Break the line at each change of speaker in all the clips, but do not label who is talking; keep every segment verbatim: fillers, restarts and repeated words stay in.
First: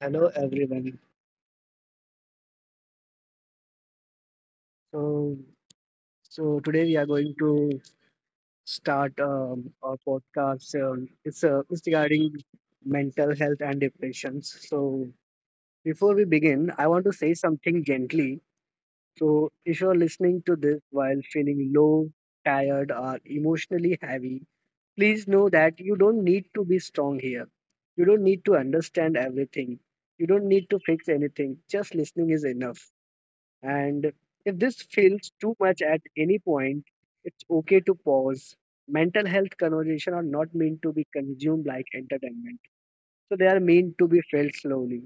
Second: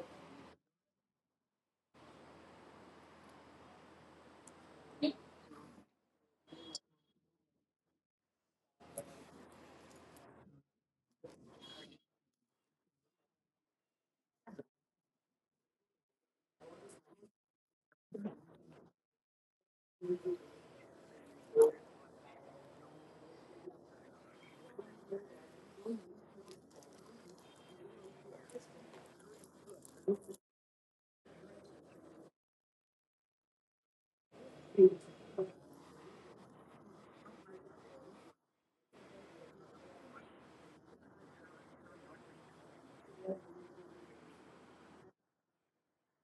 Hello everyone. So so today we are going to start um, our podcast. Um, it's uh, it's regarding mental health and depressions. So before we begin, I want to say something gently. So if you're listening to this while feeling low, tired, or emotionally heavy, please know that you don't need to be strong here. You don't need to understand everything. You don't need to fix anything. Just listening is enough. And if this feels too much at any point, it's okay to pause. Mental health conversation are not meant to be consumed like entertainment. So they are meant to be felt slowly.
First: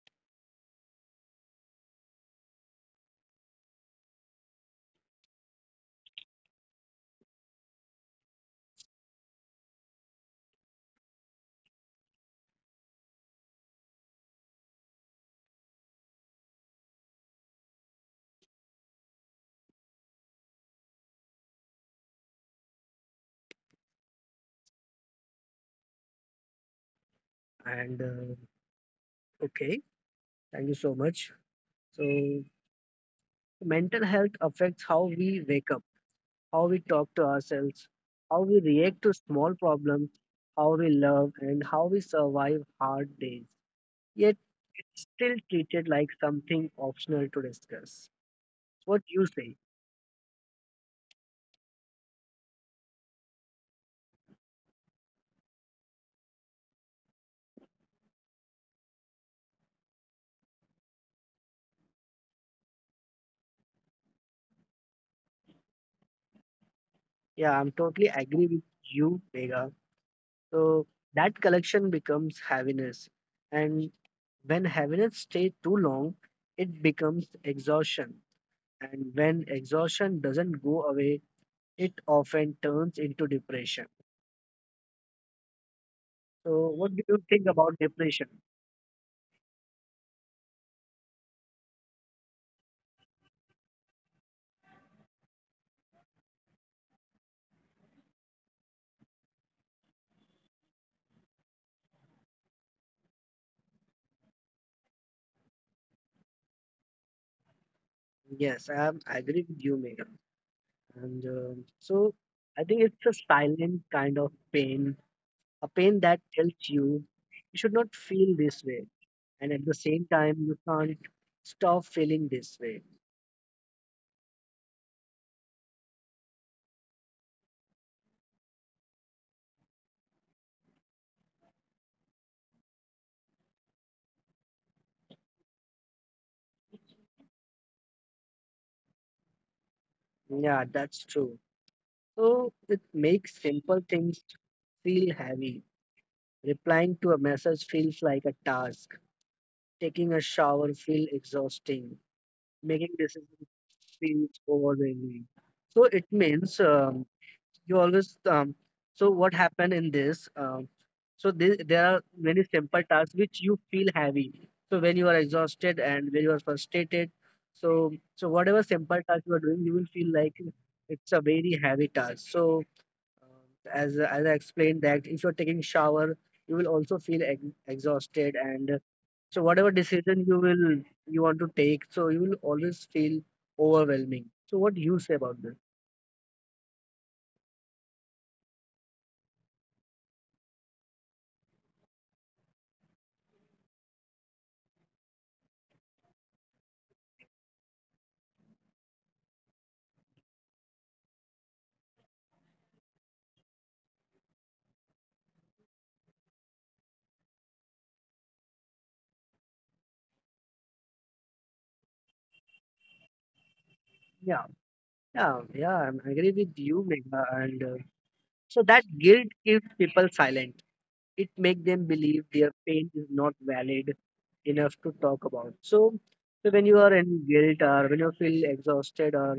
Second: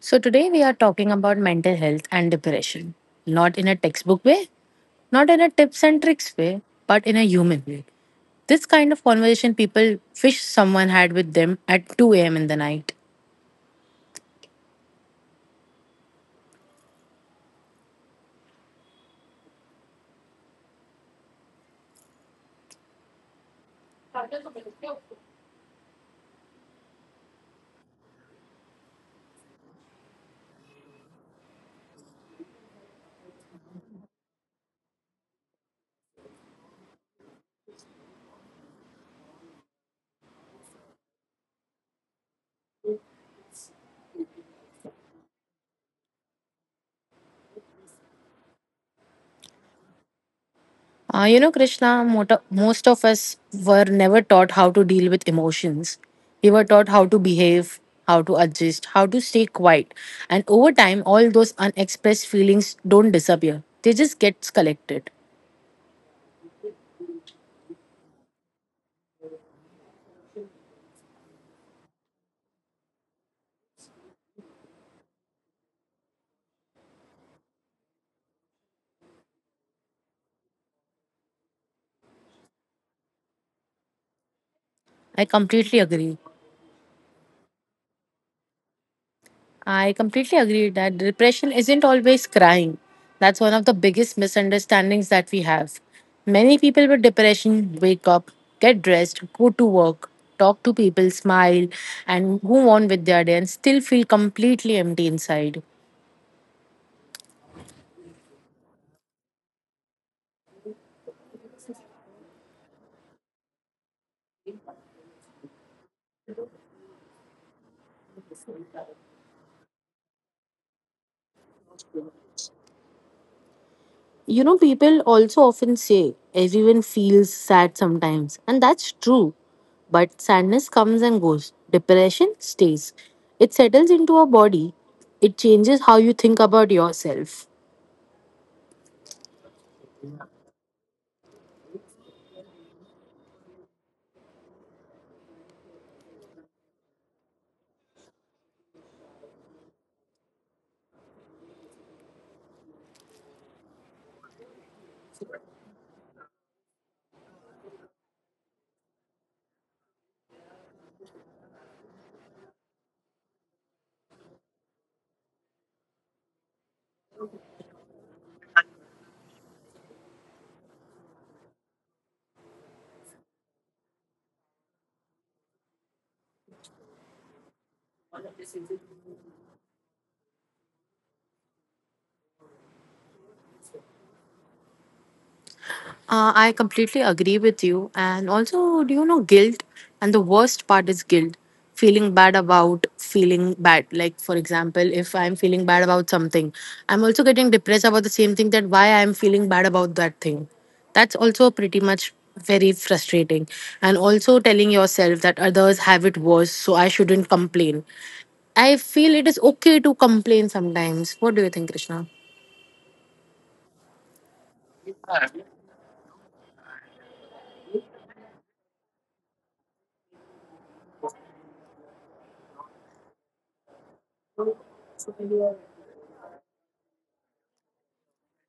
So, today we are talking about mental health and depression, not in a textbook way, not in a tips and tricks way, but in a human way. This kind of conversation people wish someone had with them at two a m in the night.
And uh, Okay, thank you so much. So mental health affects how we wake up, how we talk to ourselves, how we react to small problems, how we love, and how we survive hard days. Yet it's still treated like something optional to discuss. What do you say?
Uh, you know, Krishna, mota- most of us were never taught how to deal with emotions. We were taught how to behave, how to adjust, how to stay quiet. And over time, all those unexpressed feelings don't disappear, they just get collected.
Yeah, I'm totally agree with you, Vega. So that collection becomes heaviness. And when heaviness stays too long, it becomes exhaustion. And when exhaustion doesn't go away, it often turns into depression.
I completely agree.
So what do you think about depression?
I completely agree that depression isn't always crying. That's one of the biggest misunderstandings that we have. Many people with depression wake up, get dressed, go to work, talk to people, smile, and move on with their day and still feel completely empty inside.
Yes, I am agree with you, Megan. Um, so I think it's a silent kind of pain, a pain that tells you you should not feel this way. At the same time, you can't stop feeling this way.
You know, people also often say everyone feels sad sometimes, and that's true. But sadness comes and goes, depression stays. It settles into our body, it changes how you think about yourself.
Yeah, that, so it makes simple things feel heavy. Replying to a message feels like a task. Taking a shower feels exhausting. Making decisions feels overwhelming. So it means um, you always. Um, so what happened in this? Um, so this there are many simple tasks which you feel heavy. So when you are exhausted and when you are frustrated, so so whatever task you are doing, you will it's a very heavy task. So as as I explained that if you're taking shower, you will also feel ex exhausted, and uh, so whatever decision you will you want to take, so you will always feel overwhelming. So what do you say about this?
Uh, I completely agree with you. And also, do you know guilt? And the worst part is guilt. Feeling bad about feeling bad. Like, for example, if I'm feeling bad about something, I'm also getting depressed about the same thing that why I'm feeling bad about that thing. That's also pretty much very frustrating. And also telling yourself that others have it worse, so I shouldn't complain. I feel it is okay to complain sometimes. What do you think, Krishna?
Yeah, yeah, yeah, I'm- I- uh, and uh, So that keeps people silent. It makes them believe their pain is not valid enough to talk about. So guilt, or when you feel exhausted, or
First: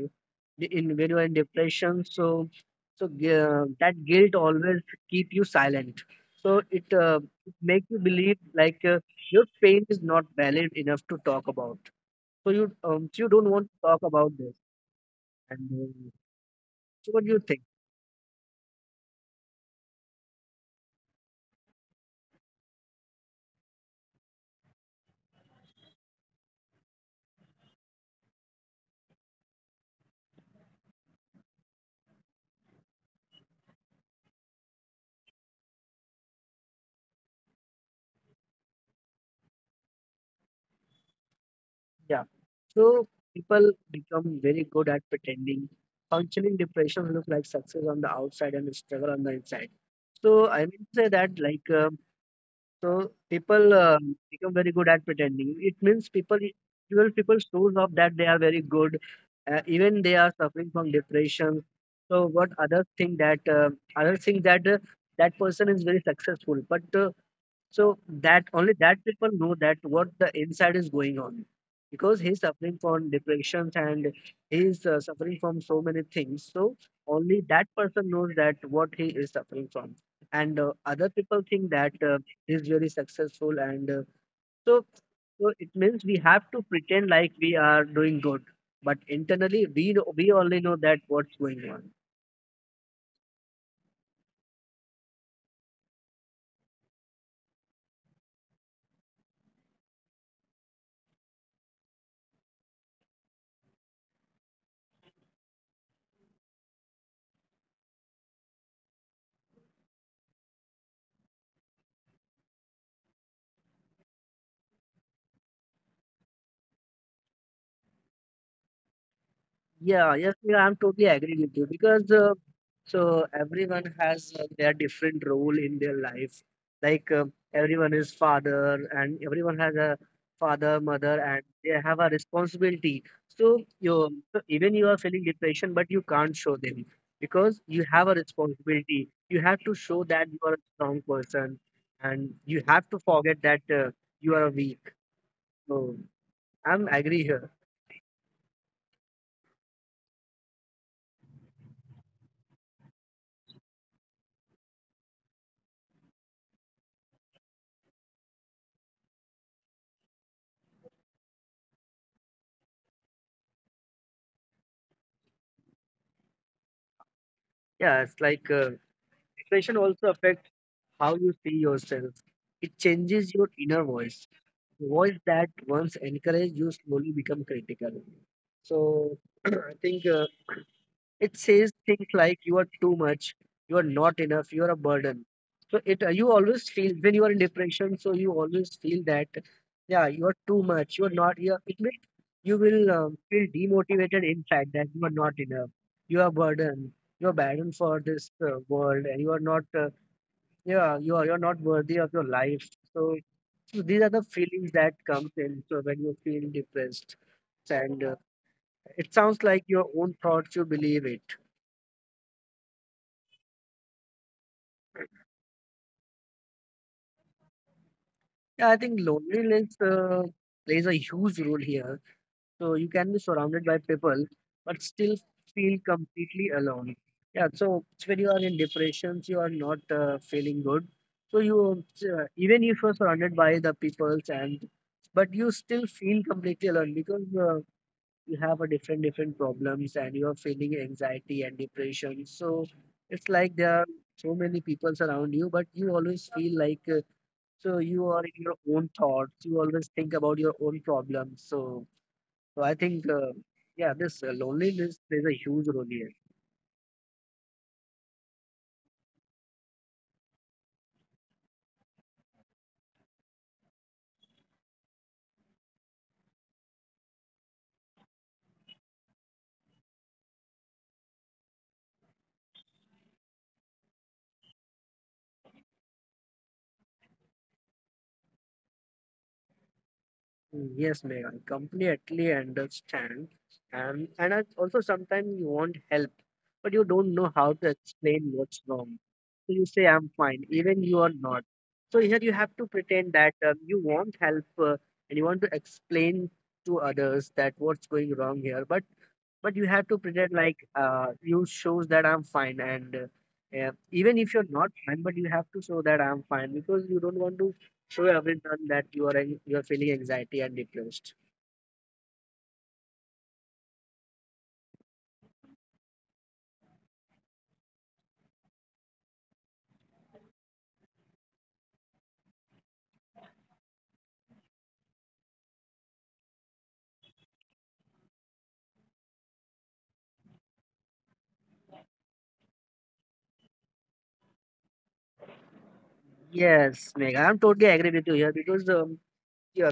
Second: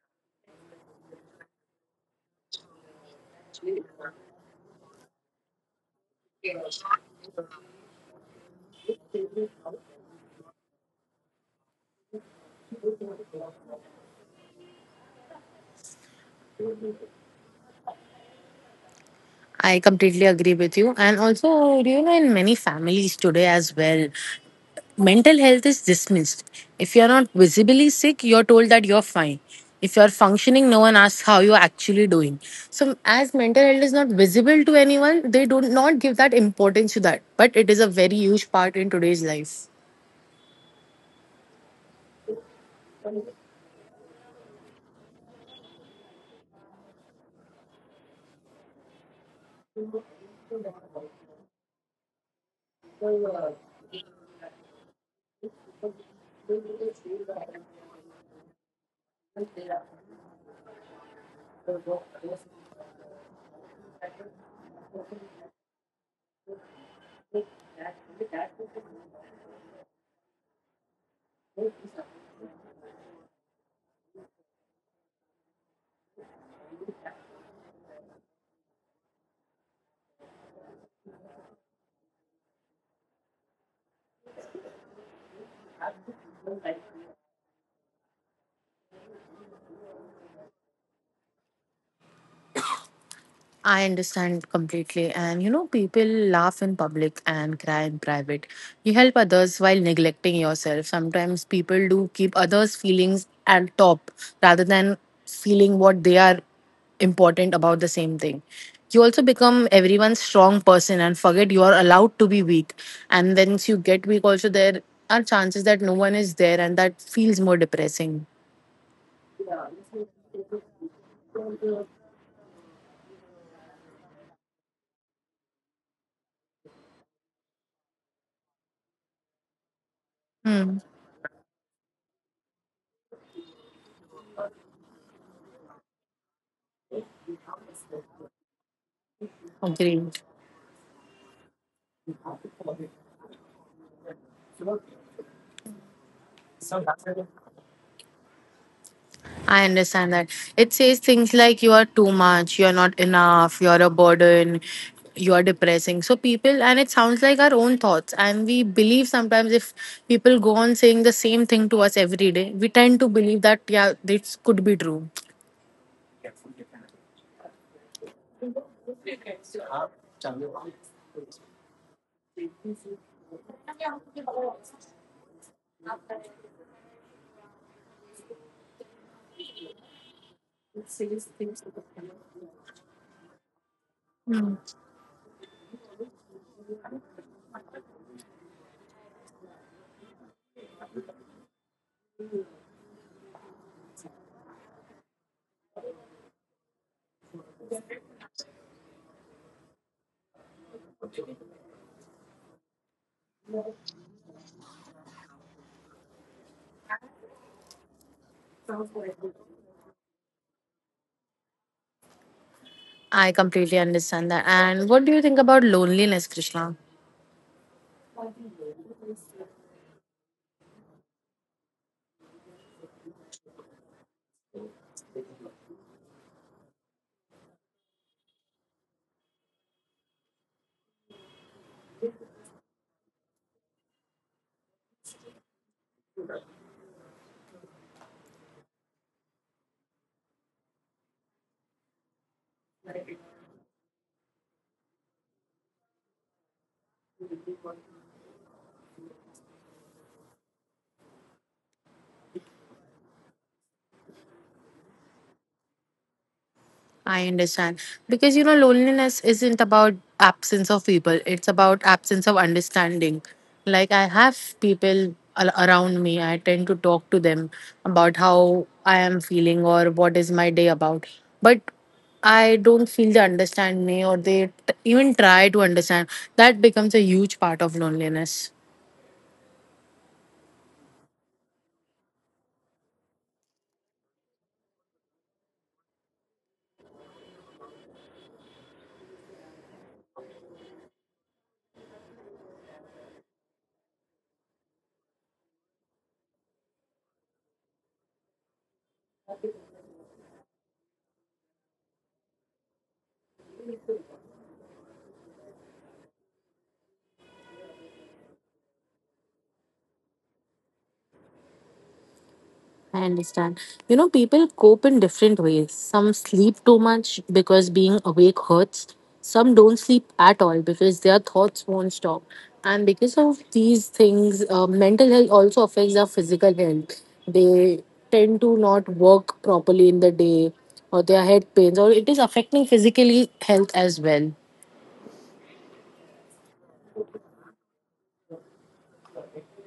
in when you're in depression, so so uh, always keep you silent. So it make you believe like uh, your pain is not valid enough to talk about. So you um, you don't want to talk about this. And uh, So what do you think?
I completely agree with you. And also, do you know, in many families today as well, mental health is dismissed. If you're not visibly sick, you're told that you're fine. If you're functioning, no one asks how you're actually doing. So, as mental health is not visible to anyone, they do not give that importance to that. But it is a very huge part in today's life.
Yeah. So become very good at pretending. Functioning depression look like success on the outside and struggle on the inside. Like, um, so um, Become very good at pretending. It means that they are very good. Uh, even from depression, think that uh, other thing that the person is very successful, but that that people know that what the inside is going on on depressions and he is uh, suffering from so many things so that person knows that what he is suffering from and uh, other people think that uh, he is very successful and uh, so, so it means we have we are doing good but internally we know, we only know that what's going on.
I understand completely. And you know, people laugh in public and cry in private. You help others while neglecting yourself. Sometimes people do keep others' feelings at top rather than feeling what they are important about the same thing. You also become everyone's strong person and forget you are allowed to be weak. And once you get weak, also there are chances that no one is there and that feels more depressing.
Yeah, because so everyone has uh, their different role in their life like uh, everyone is father and everyone has a father
Hmm.
mother have a responsibility so you so even you are feeling depression but you can't show them because really you have to be a
Agree.
strong person and you have to forget that uh, you are weak so I'm agree here.
I understand that. It says things like you are too much, you're not enough, you're a burden, you're depressing. So people, and it sounds like our own thoughts. And we believe sometimes if people go on saying the same thing to us every day, we tend to believe that, yeah, this could be true.
Yeah it's like uh, Depression is see yourself, it's your inner voice what is that once encouraged slowly become. So I think uh, too much. You are not enough. You are a it. Uh, you always feel when you are patient. So you always feel that yeah, you are too much. You are not. You will feel demotivated. In fact, that you are not enough. You are burden. You are burden for the world, and you are not. Uh, yeah, you are. You are not worthy of your life. So so these are the feelings that come uh, when you feel depressed and uh, own thoughts you believe it.
I completely understand that. And what do you think about loneliness, Krishna?
Yeah, I think feelings uh, plays a huge role here. So you can be surrounded by people, but still feel completely alone. Yeah, so when you are in depressions, you are not uh, feeling good. So you uh, even if you're surrounded by the peoples and but you still feel completely alone. Uh, you have a different different problems and you are feeling anxiety and depression. So it's like there are so many people around you, but you always feel like uh, so your own thoughts. You always think about your own problems. So so I think, uh, yeah, this uh, loneliness plays a huge role here.
I understand. Because you know, loneliness isn't about absence of people, it's about absence of understanding. Like, I have people al- around me, I tend to talk to them about how I am feeling or what is my day about. But I don't feel they understand me or they t- even try to understand. That becomes a huge part of loneliness.
Mm, yes, Megha. Megan, completely understand. and and I also sometimes you want help, but you don't know how to explain what. So you say, I'm fine, even you are not. So here you have to pretend that um, you want help uh, and you want to explain to others that what's going wrong here. But but you have to pretend like uh, you shows that I'm fine and uh, yeah, even but you have to show that I'm fine because you don't want to show everyone that you are you are feeling anxiety and depressed.
I understand. You know, people cope in different ways. Some sleep too much because being awake hurts. Some don't sleep at all because their thoughts won't stop. And because of these things, uh, mental health also affects our physical health. They tend to not work properly in the day, or their head pains, or it is affecting physically health as well.
Yes, Megha, I'm totally agree with you here because um,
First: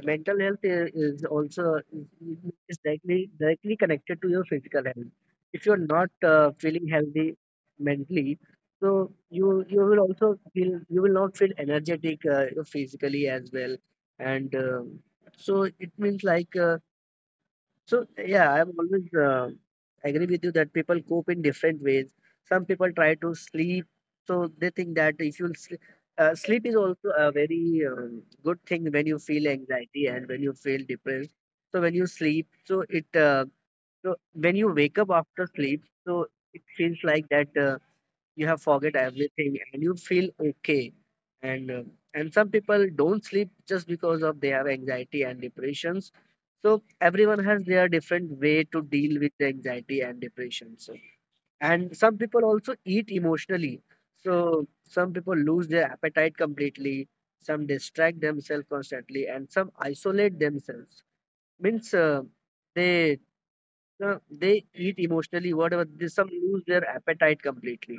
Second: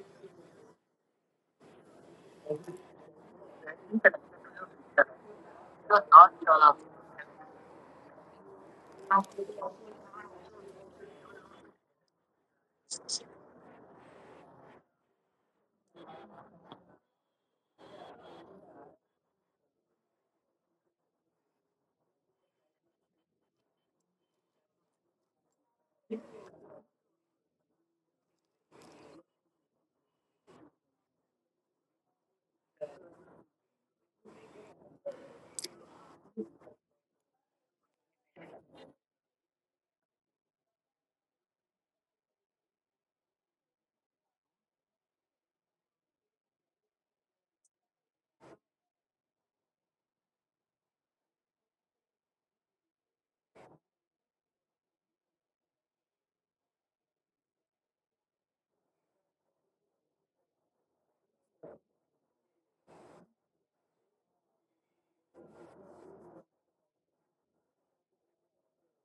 mental health i- is also is is directly directly connected to your physical health. If you're not mentally, so you will you will not feel energetic uh, physically as and uh, so it means like. Uh, So yeah, I'm always uh, agree with you that people cope in different ways. Some people try to sleep, so they think that if you sleep, uh, sleep is also a very um, good thing when you feel anxiety and when you feel depressed. So when you sleep, so it uh, so when you wake up after sleep, so it feels like that uh, you have forget everything and you feel okay and uh, and some people don't sleep just because of they have anxiety and depressions, so everyone has their different way to deal with the anxiety and depression. So and some people also eat emotionally, so some people lose their appetite completely, some distract themselves constantly, and some isolate themselves means uh, they no, they eat emotionally, whatever. They, some lose their appetite completely.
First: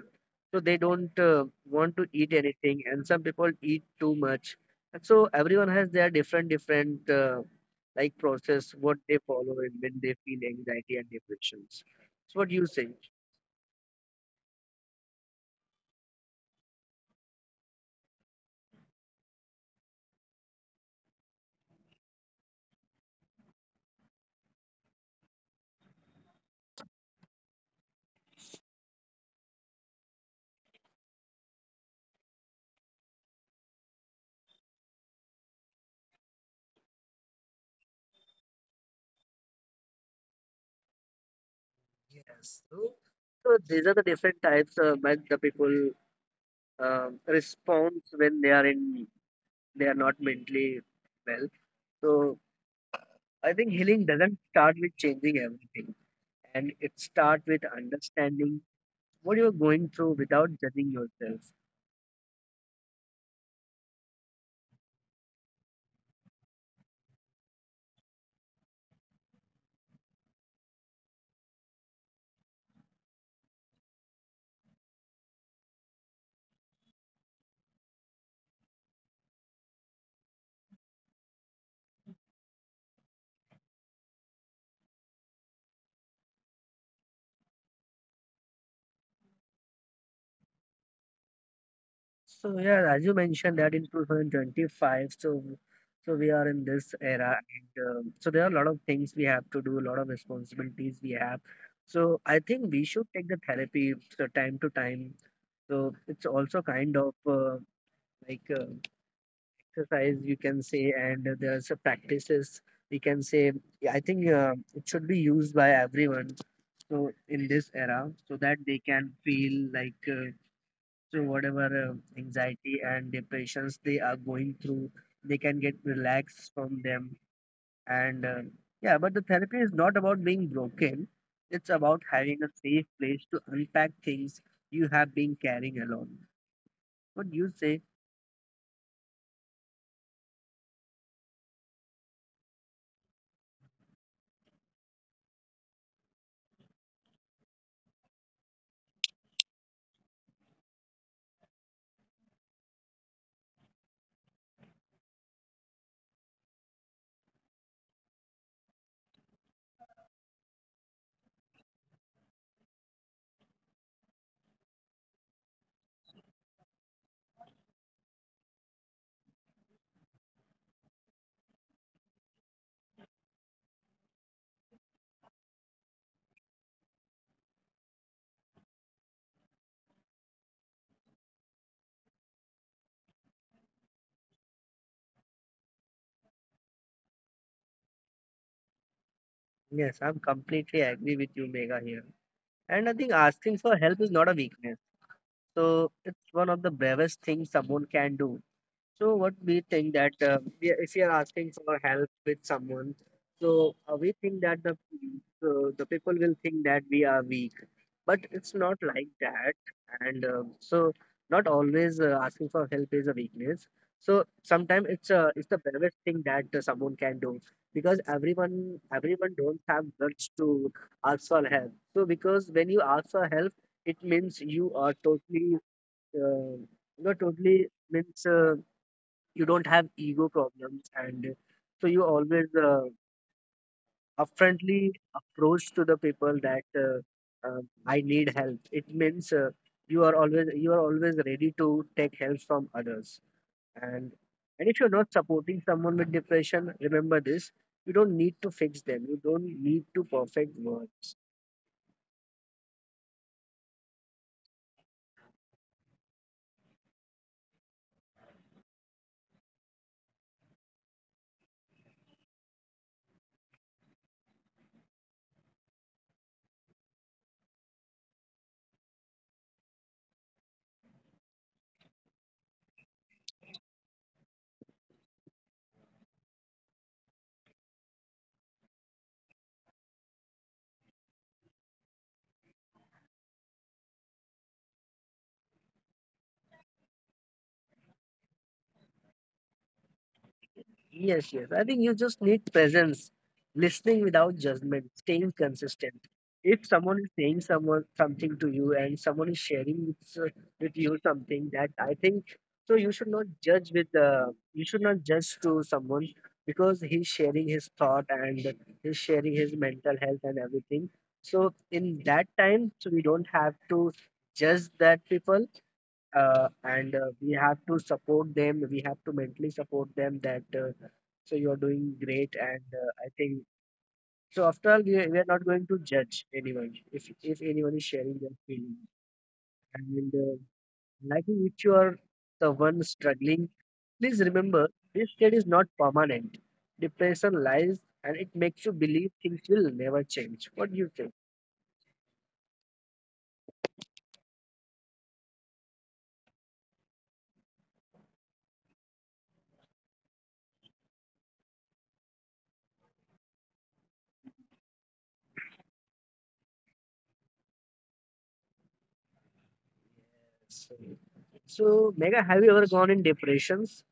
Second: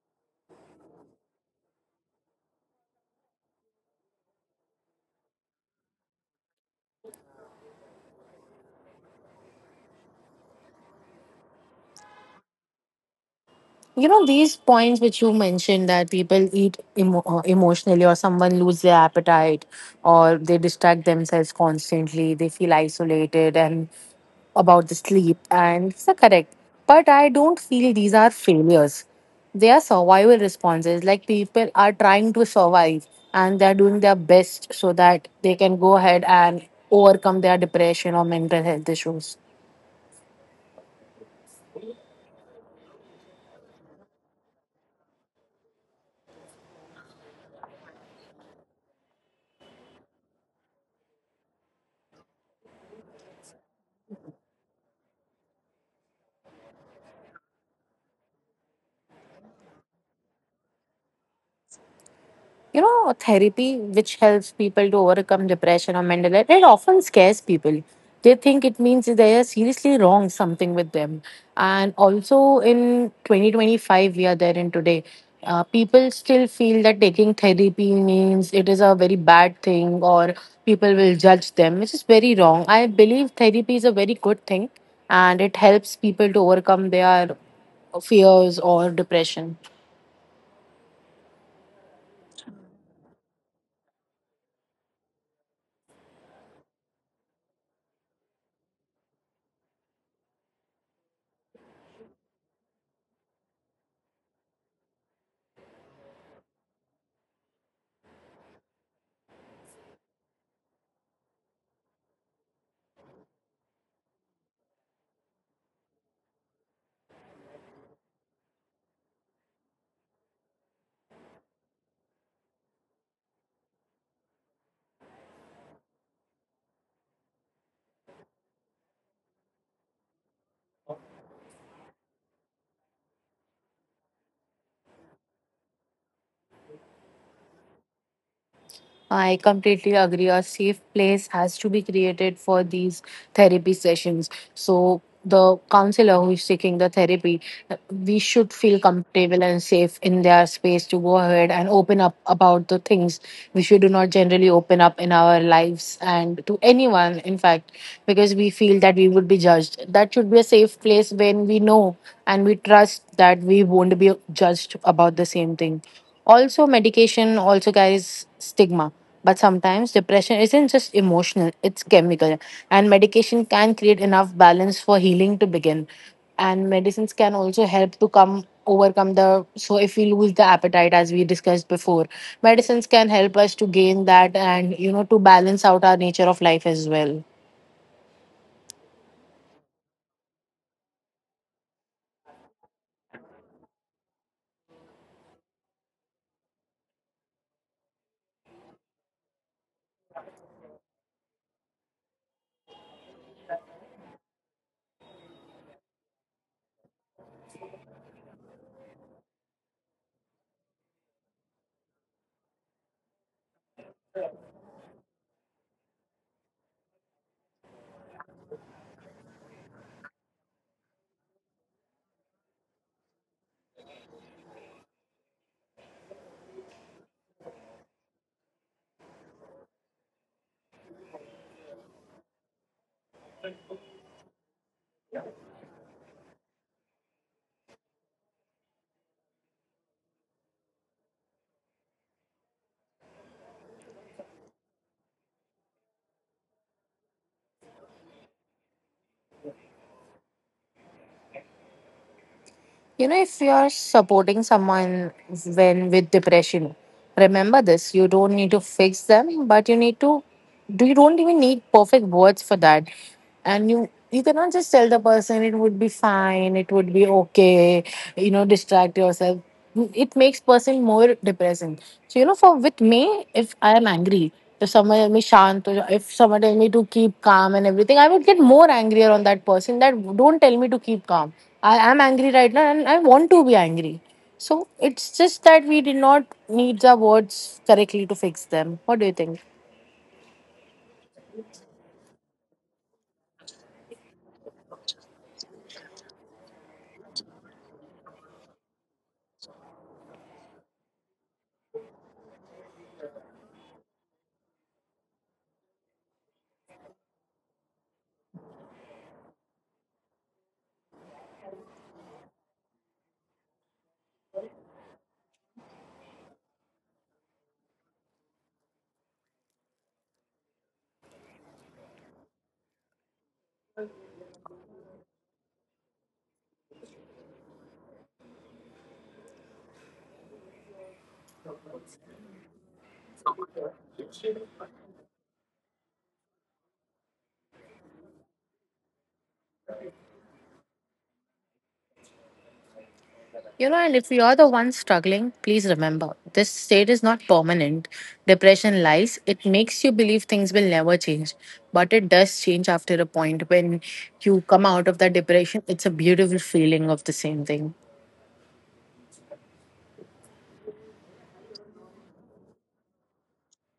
So they don't uh, want to eat anything. And some people eat too much. And so everyone has their different, different uh, like process, what they follow and when they feel anxiety and depressions. So what do you say?
You know these points which you mentioned that people eat emo- uh, emotionally, or someone lose their appetite or they distract themselves constantly, they feel isolated, and about the sleep, and it's correct, but I don't feel these are failures. They are survival responses. Like, people are trying to survive and they're doing their best so that they can go ahead and overcome their depression or mental health issues.
Yes. So, So these are the different types uh, when the people uh, respond when they are in they are not mentally well. So I think healing doesn't start with changing everything, and it start with understanding what you're going through without judging yourself.
You know, therapy, which helps people to overcome depression or mental health, it often scares people. They think it means they are seriously wrong something with them. And also in twenty twenty-five, we are there in today. Uh, people still feel that taking therapy means it is a very bad thing, or people will judge them, which is very wrong. I believe therapy is a very good thing and it helps people to overcome their fears or depression.
So yeah, as you mentioned that in two thousand twenty-five, so so we are in this era, and um, so there are a lot of things we have to do, a lot of responsibilities we have. So I think we should take the therapy so time to time. So it's also kind of uh, like uh, exercise you can say, and there's a practices we can say. Yeah, I think uh, it should be used by everyone so in this era so that they can feel like uh, so whatever uh, anxiety and depressions they are going through, they can get relaxed from them and uh, yeah, but the therapy is not about being broken, it's about having a safe place to unpack things you have been carrying alone. Would you say
I completely agree. A safe place has to be created for these therapy sessions. So, the counselor who is taking the therapy, we should feel comfortable and safe in their space to go ahead and open up about the things which we do not generally open up in our lives and to anyone, in fact, because we feel that we would be judged. That should be a safe place when we know and we trust that we won't be judged about the same thing. Also, medication also carries stigma, but sometimes depression isn't just emotional, it's chemical. And medication can create enough balance for healing to begin. And medicines can also help to come overcome the, so if we lose the appetite as we discussed before, medicines can help us to gain that, and you know, to balance out our nature of life as well.
yes, I'm completely agree with you, Mega here. And I think asking for help is not a weakness, so it's one of the bravest things someone can do. So what we think that uh, we- if you are asking for help with someone, so uh, we think that the uh, the people will think that we are weak, but it's not like that. And uh, so not always uh, asking for help is a weakness. So sometimes it's uh, it's the bravest thing that uh, someone can do because everyone everyone don't have guts to ask for help. So because when you ask for help, it means you are totally uh, you are totally means. Uh, you don't have ego problems, and so you always uh, upfrontly approach to the people that uh, um, I need help. It means uh, you are always you are always ready to take help from others. And and if you're not supporting someone with depression, remember this: you don't need to fix them, you don't need to perfect words.
You know, if you're supporting someone when with depression, remember this. You don't need to fix them, but you need to do, you don't even need perfect words for that. And you you cannot just tell the person it would be fine, it would be okay, you know, distract yourself, it makes person more depressing. So you know, for with me, if I am angry, if someone tell me shant, or if someone tell me to keep calm and everything, I would get more angrier on that person. That don't tell me to keep calm. I am angry right now, and I want to be angry. So it's just that we did not need the words correctly to fix them. What do you think?
Yes, I think you just need presence, listening without judgment, staying consistent. If someone is saying someone something to you and someone is sharing with you something that I think, so you should not judge with uh, you should not judge to someone, because he's sharing his thought and he's sharing his mental health and everything. So in that time, so we don't have to judge the people, uh, and uh, we have to support them. We have to mentally support them that uh, so you are doing great, and uh, I think so, after all we are, we are not going to judge anyone if if anyone is sharing their feelings. And uh, and I think if you are the one struggling, please remember this state is not permanent. Depression lies, and it makes you believe things will never change. What do you think?
You know, and if you are the one struggling, please remember this state is not permanent. Depression lies, it makes you believe things will never change. But it does change after a point. When you come out of that depression, it's a beautiful feeling of the same thing.
So, Mega, have you ever gone in depressions?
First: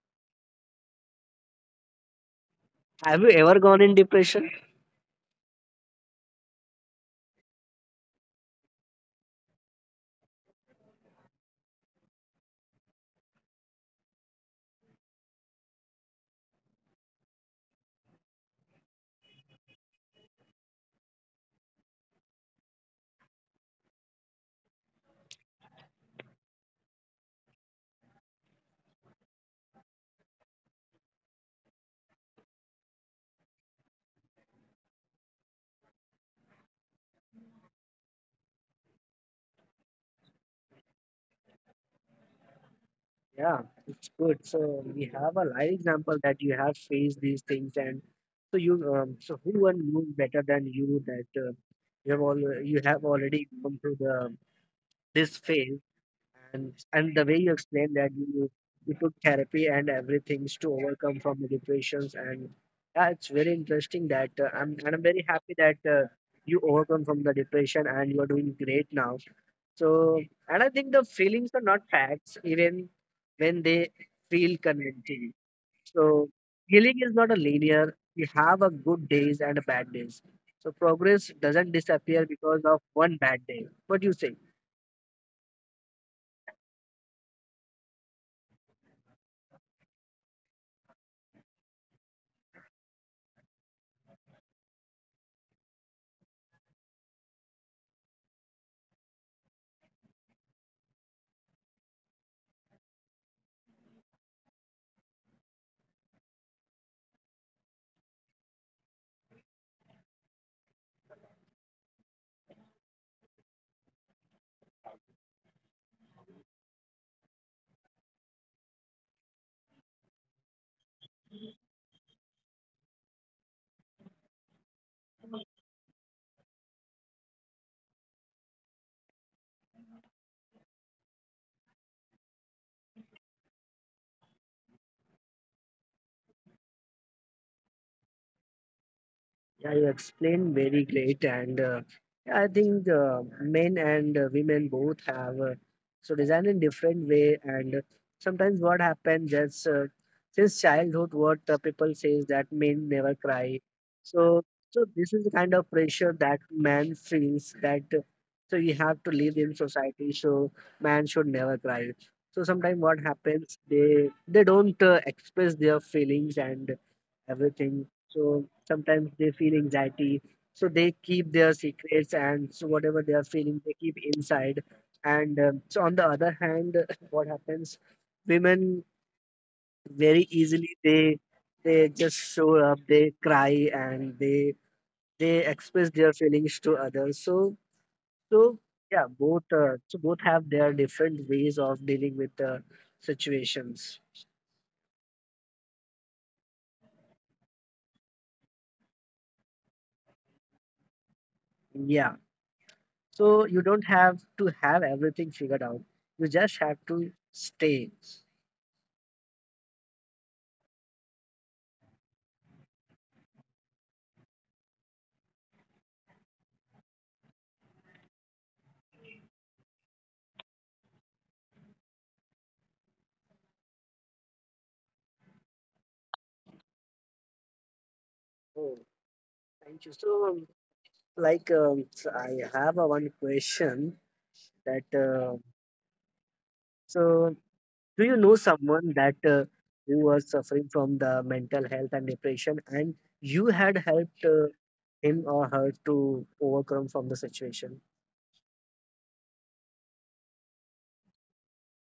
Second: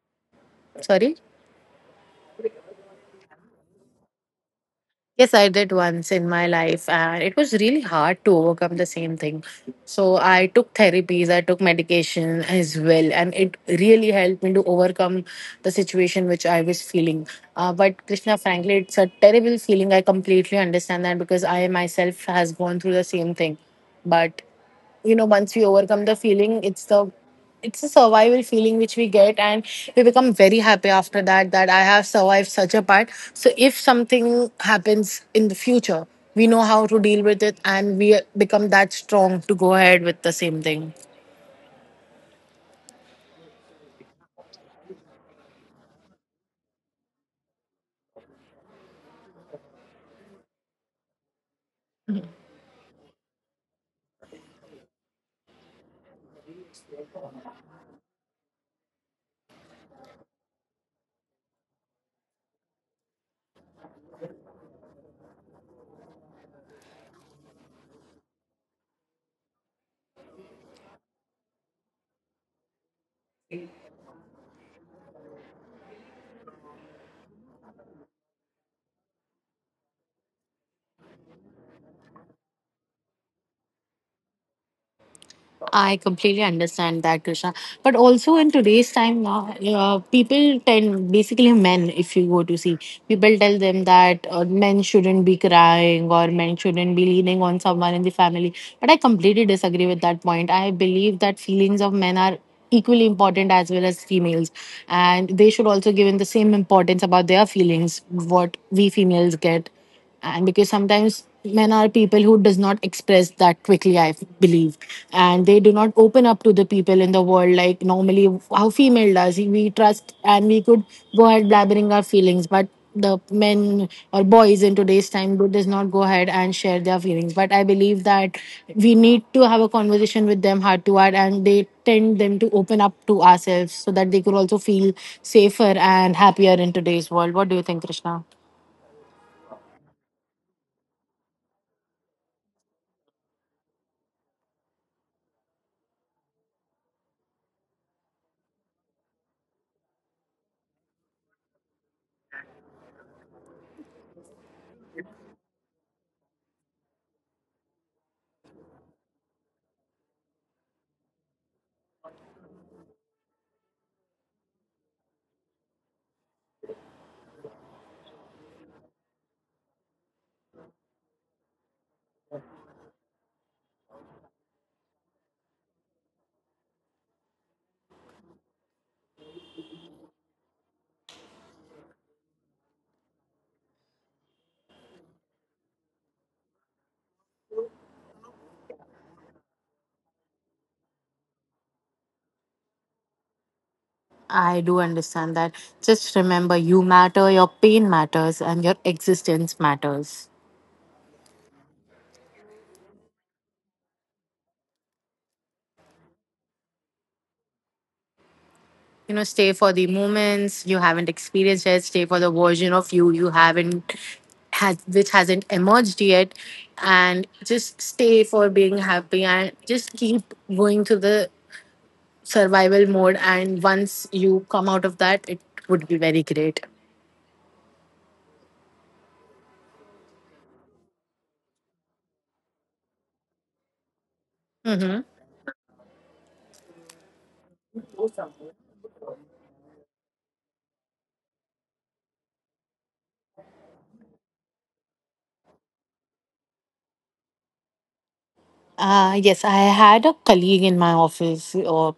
Sorry?
Have you ever gone in depression?
Yes, I did once in my life, and it was really hard to overcome the same thing. So I took therapies, I took medication as well, and it really helped me to overcome the situation which I was feeling. Uh, but Krishna, frankly, it's a terrible feeling. I completely understand that because I myself has gone through the same thing, but you know, once we overcome the feeling, it's the, it's a survival feeling which we get, and we become very happy after that, that I have survived such a part. So if something happens in the future, we know how to deal with it, and we become that strong to go ahead with the same thing.
Yeah, good. So we have a live example that you have faced these things, and so you, um, everyone knows better than you that uh, all, you have already gone through the this phase, explained that you, you took therapy and everything to overcome from the depressions. And yeah, it's very interesting that uh, I'm and I'm very happy that uh, you overcome from the depression and you are doing great now. So, and I think the feelings are not facts even when they feel convinced. So healing is not a linear. We have a good days and a bad days. So progress doesn't disappear because of one bad day. What do you say?
I completely understand that, Krishna. But also in today's time now, uh, people tend, basically men, if you go to see, people tell them that uh, men shouldn't be crying or men shouldn't be leaning on someone in the family. But I completely disagree with that point. I believe that feelings of men are equally important as well as females, and they should also given the same importance about their feelings what we females get. And because sometimes men are people who does not express that quickly, I believe, and they do not open up to the people in the world like normally how female does. We trust and we could go ahead blabbering our feelings, but the men or boys in today's time do- does not go ahead and share their feelings. But I believe that we need to have a conversation with them heart to heart and they tend them to open up to ourselves so that they could also feel safer and happier in today's world. What do you think, Krishna?
Yeah, you explained very great, and uh, yeah, I think uh, men and uh, women both have uh, so design in different way. And uh, sometimes what happens just uh, since childhood, what uh, people says that men never cry. So so this is the kind of pressure that man feels that uh, so you have to live in society. So man should never cry. So sometimes what happens, they they don't uh, express their feelings and everything. So sometimes they feel anxiety, so they keep their secrets, and so whatever they are feeling they keep inside. And um, so on the other hand what happens, women very easily they they just show up, they cry, and they they express their feelings to others. So, so yeah, both uh, so both have their different ways of dealing with the situations.
I do understand that. Just remember you matter, your pain matters, and your existence matters.
Yeah, so you don't have to have everything figured out, you just have to stay.
You know, stay for the moments you haven't experienced yet, stay for the version of you you haven't has which hasn't emerged yet, and just stay for being happy and just keep going to the survival mode, and once you come out of that, it would be very great.
Oh, thank you. So, like, um, so I have a one question
Mm-hmm.
that, uh, so do you know someone that uh, who was suffering from the mental health and depression, and you had helped uh, him or her to overcome from the situation?
Uh, yes, I had a colleague in my office. uh,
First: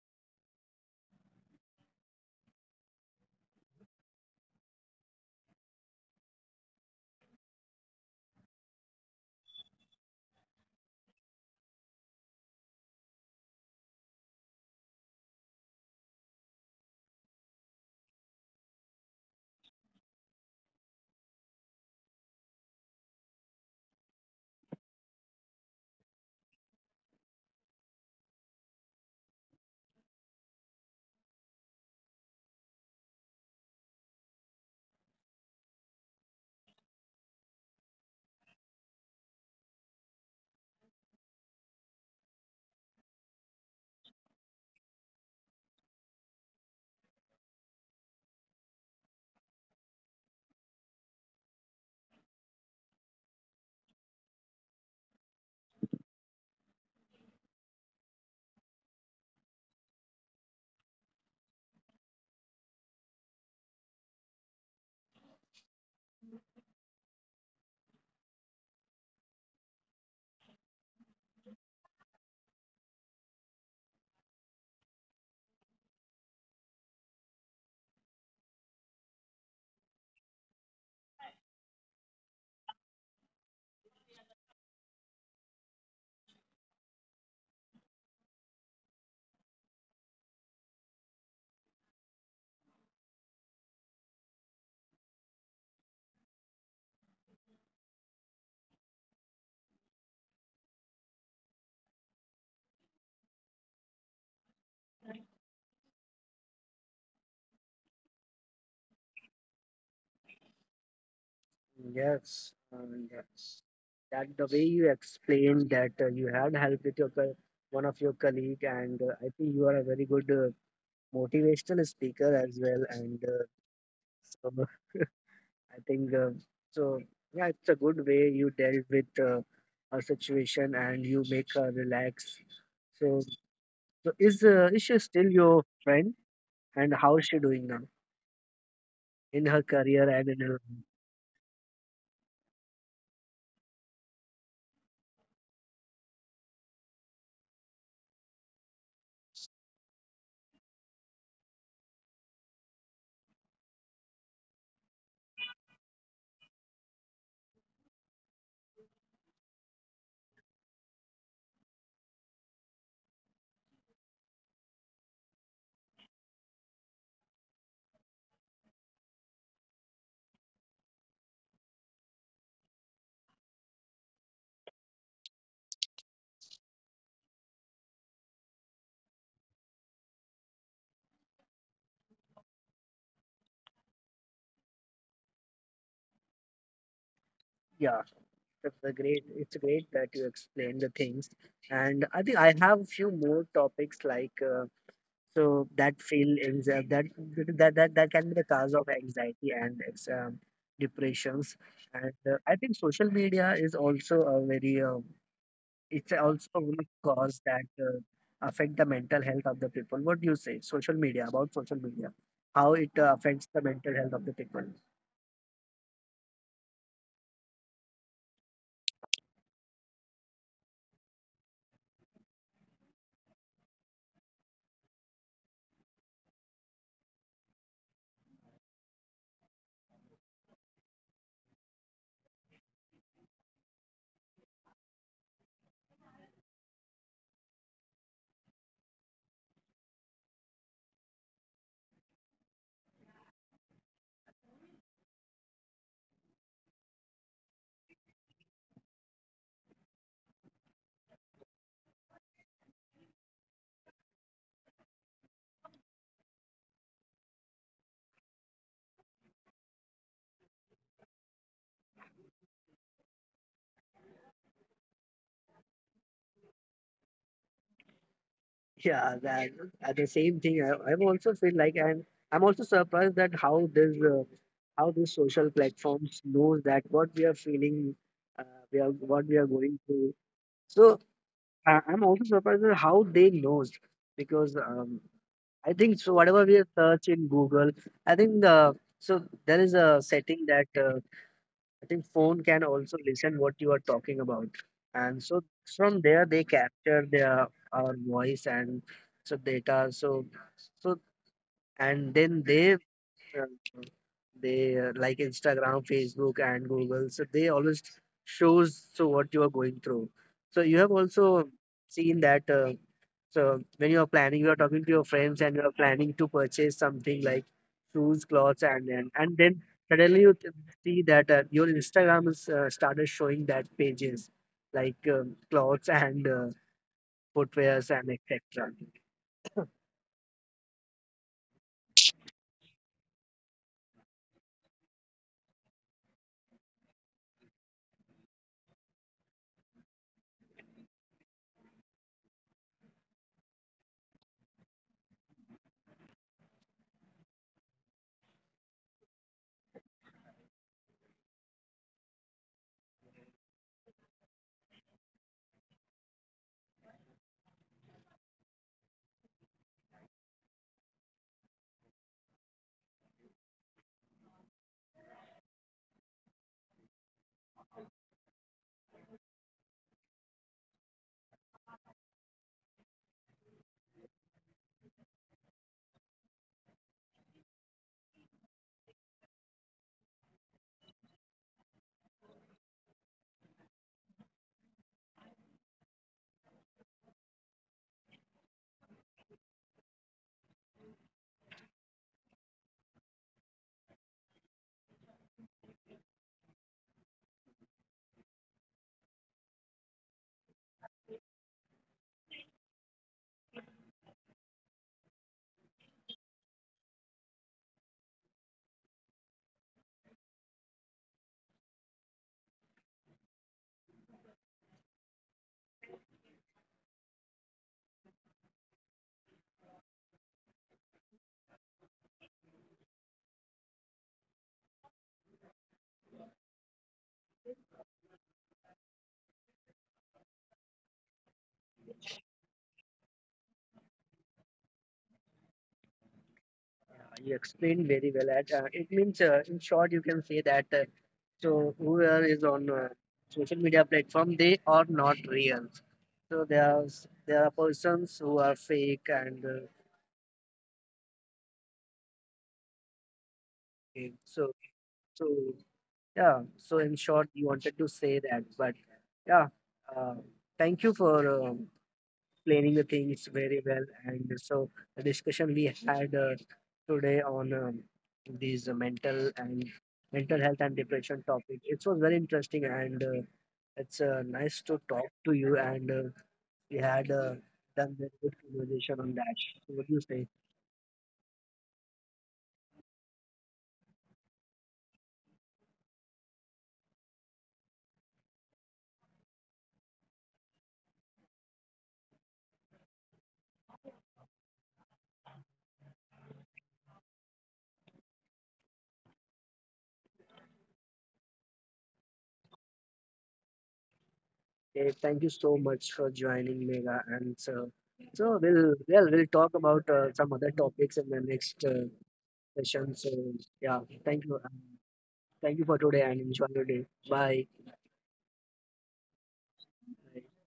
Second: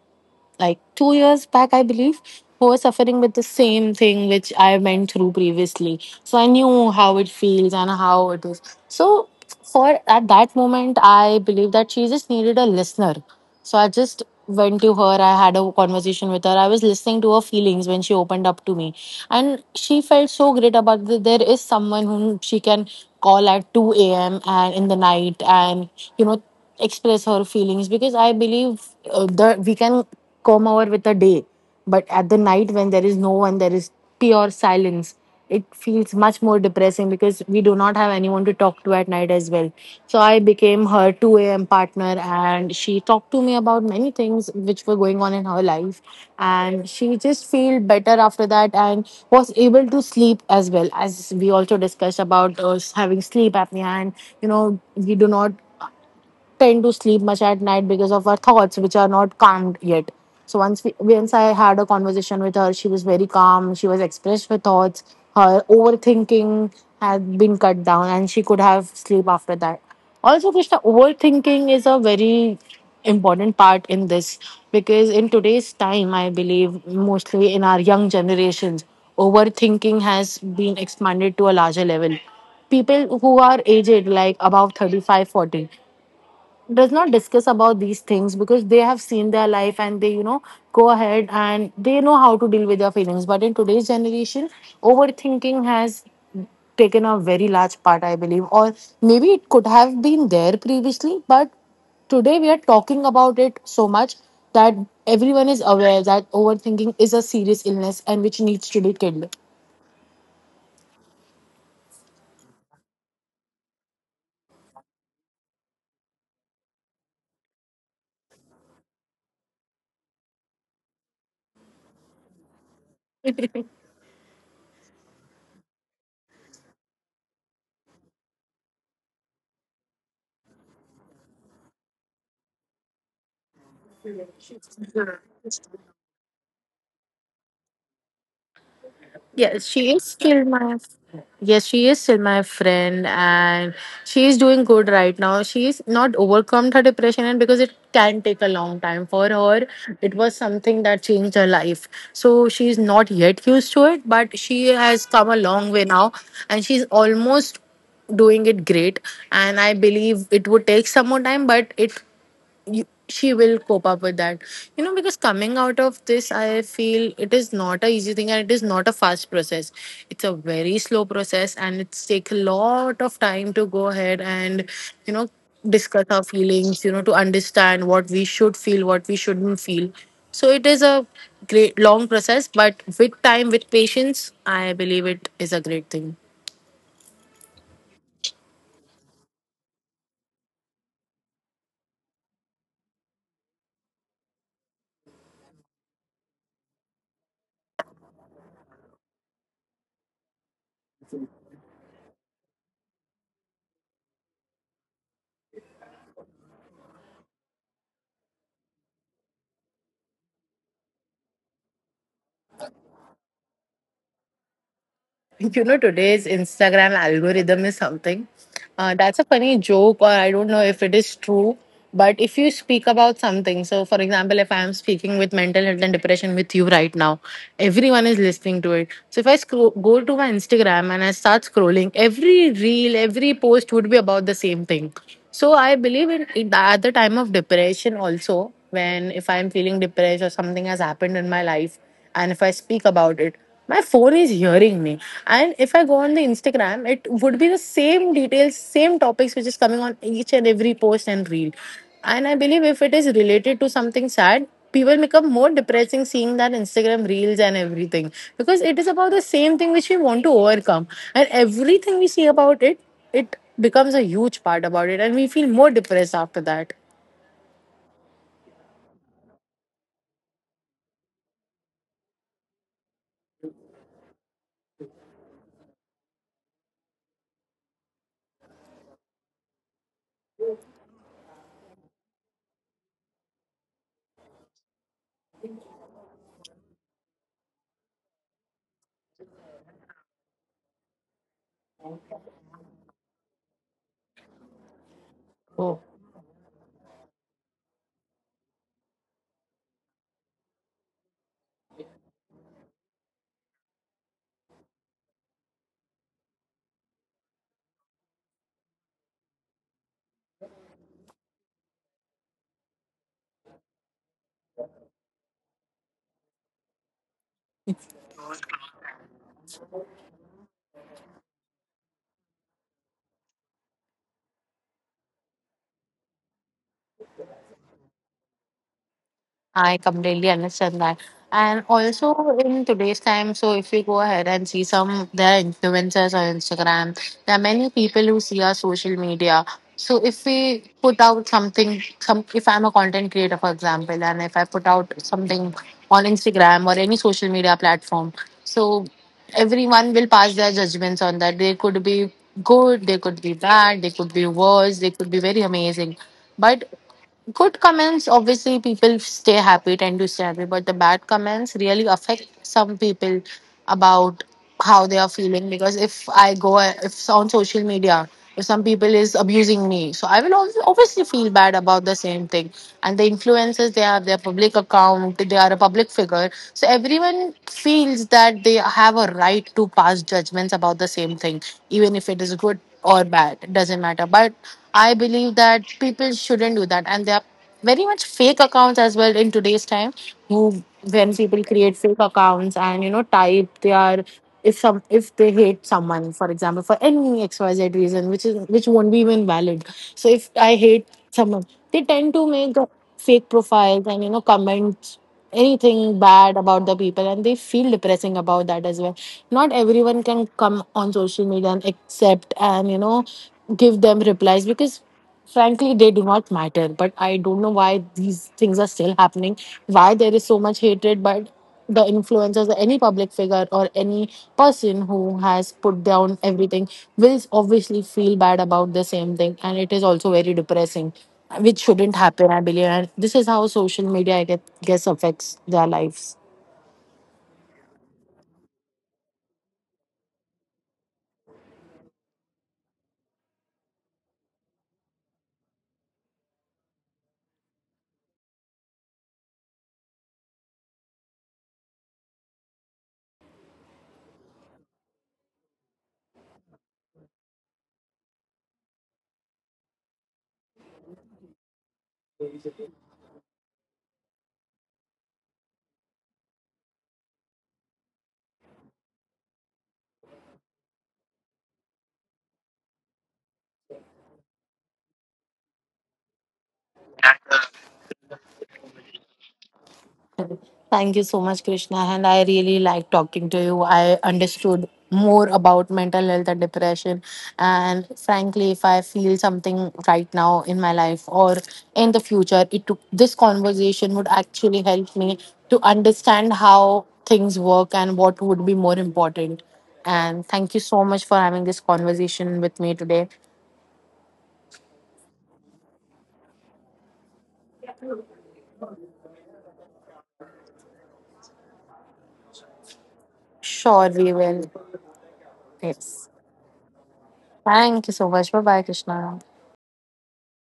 Like two years back, I believe, who was suffering with the same thing which I went through previously. So I knew how it feels and how it is. So for at that moment, I believe that she just needed a listener. So I just went to her. I had a conversation with her. I was listening to her feelings when she opened up to me, and she felt so great about that there is someone whom she can call at two a m and in the night and you know express her feelings because I believe uh, the we can come over with a day, but at the night when there is no one, there is pure silence. It feels much more depressing because we do not have anyone to talk to at night as well. So I became her two a m partner, and she talked to me about many things which were going on in her life, and she just felt better after that and was able to sleep as well as we also discussed about uh, having sleep apnea and you know we do not tend to sleep much at night because of our thoughts which are not calmed yet. So once we once i had a conversation with her, she was very calm. She was expressed her thoughts. Her overthinking had been cut down and she could have sleep after that. Also, Krishna, overthinking is a very important part in this, because in today's time, I believe mostly in our young generations overthinking has been expanded to a larger level. People who are aged like above thirty-five, forty does not discuss about these things because they have seen their life and they, you know go ahead and they know how to deal with their feelings. But in today's generation, overthinking has taken a very large part, I believe. Or maybe it could have been there previously, but today we are talking about it so much that everyone is aware that overthinking is a serious illness and which needs to be killed.
Yes, um, yes. That the way you explained that uh, you had helped with your co- one of your colleague, and uh, I think you are a very good uh, motivational speaker as well, and. Uh, so I think uh, so. Yeah, it's a good way you dealt with uh, a situation and you make her relax. So, so is uh, is she still your friend? And how is she doing now in her career and in
Yes,
her?
she is still my. Yes, she is still my friend, and she is doing good right now. She is not overcome her depression, and because it can take a long time for her, it was something that changed her life. So she is not yet used to it, but she has come a long way now, and she's almost doing it great. And I believe it would take some more time, but it, you, she will cope up with that, you know because coming out of this, I feel it is not a easy thing and it is not a fast process. It's a very slow process and it's take a lot of time to go ahead and, you know discuss our feelings, you know to understand what we should feel, what we shouldn't feel. So it is a great long process, but with time, with patience, I believe it is a great thing.
Yeah, that's a great. It's great that you explain the things. And I think I have few more topics like uh, so that feel anxiety that that that that can be the cause of anxiety and ex- um, depressions. And uh, I think social media is also a very um, it's also one of cause that uh, affect the mental health of the people. What do you say? Social media, about social media, how it uh, affects the mental health of the people.
You know, today's Instagram algorithm is something. Uh, that's a funny joke, or I don't know if it is true. But if you speak about something, so for example, if I am speaking with mental health and depression with you right now, everyone is listening to it. So if I scro- go to my Instagram and I start scrolling, every reel, every post would be about the same thing. So I believe in, in at the time of depression also, when if I am feeling depressed or something has happened in my life, and if I speak about it. My phone is hearing me. And if I go on the Instagram, it would be the same details, same topics which is coming on each and every post and reel. And I believe if it is related to something sad, people become more depressing seeing that Instagram reels and everything. Because it is about the same thing which we want to overcome. And everything we see about it, it becomes a huge part about it. And we feel more depressed after that.
Yeah, that uh, the same thing. I, I also feel like, and I'm also surprised that how this, uh, how these social platforms knows that what we are feeling, uh, we are what we are going through. So I, I'm also surprised at how they knows, because um, I think so. Whatever we search in Google, I think the so there is a setting that uh, I think phone can also listen what you are talking about, and so from there they capture their our voice and so data. So, so and then they uh, they uh, like Instagram, Facebook and Google, so they always shows so what you are going through. So you have also seen that uh, so when you are planning, you are talking to your friends and you are planning to purchase something like shoes, clothes, and then and then suddenly you th- see that uh, your Instagram is uh, started showing that pages like um, clothes and uh, footwears and et cetera.
I completely understand that. And also in today's time, so if we go ahead and see some their influencers on Instagram, there are many people who see our social media. So if we put out something, some if I'm a content creator, for example, and if I put out something on Instagram or any social media platform, so everyone will pass their judgments on that. They could be good, they could be bad, they could be worse, they could be very amazing. But good comments, obviously, people stay happy, tend to stay happy, but the bad comments really affect some people about how they are feeling. Because if I go, if on social media, if some people is abusing me, so I will al- obviously feel bad about the same thing. And the influencers, they have their public account, they are a public figure, so everyone feels that they have a right to pass judgments about the same thing, even if it is good or bad, doesn't matter. But I believe that people shouldn't do that, and there are very much fake accounts as well in today's time. Who, when people create fake accounts and you know type they are if some if they hate someone, for example, for any X Y Z reason, which is which won't be even valid. So if I hate someone, they tend to make fake profiles and, you know comments anything bad about the people and they feel depressing about that as well. Not everyone can come on social media and accept and, you know give them replies because frankly they do not matter. But I don't know why these things are still happening, why there is so much hatred. But the influencers or any public figure or any person who has put down everything will obviously feel bad about the same thing, and it is also very depressing, which shouldn't happen, I believe. And this is how social media, I get- guess, affects their lives.
You explained very well. At uh, it means, uh, in short, you can say that uh, so whoever is on uh, social media platform, they are not real. So there are s- there are persons who are fake and uh, fake. So, so yeah. So in short, you wanted to say that, but yeah. Uh, Thank you for um, explaining the things very well. And so the discussion we had uh, today on um, these uh, mental and mental health and depression topic, it was very interesting and uh, it's uh, nice to talk to you. And uh, we had uh, done very good conversation on that. So what do you say?
Thank you so much, Krishna. And I really like talking to you. I understood more about mental health and depression. And frankly, if I feel something right now in my life or in the future, it took, this conversation would actually help me to understand how things work and what would be more important. And thank you so much for having this conversation with me today.
Hey, thank you so much for joining, Mega. And so, so we'll well we'll talk about uh, some other topics in the next uh, session. So yeah,
Sure, we
thank you.
will.
Um, Thank you for today
Yes.
and enjoy your day. Bye.
Thank you so much. Bye bye, Krishna.
I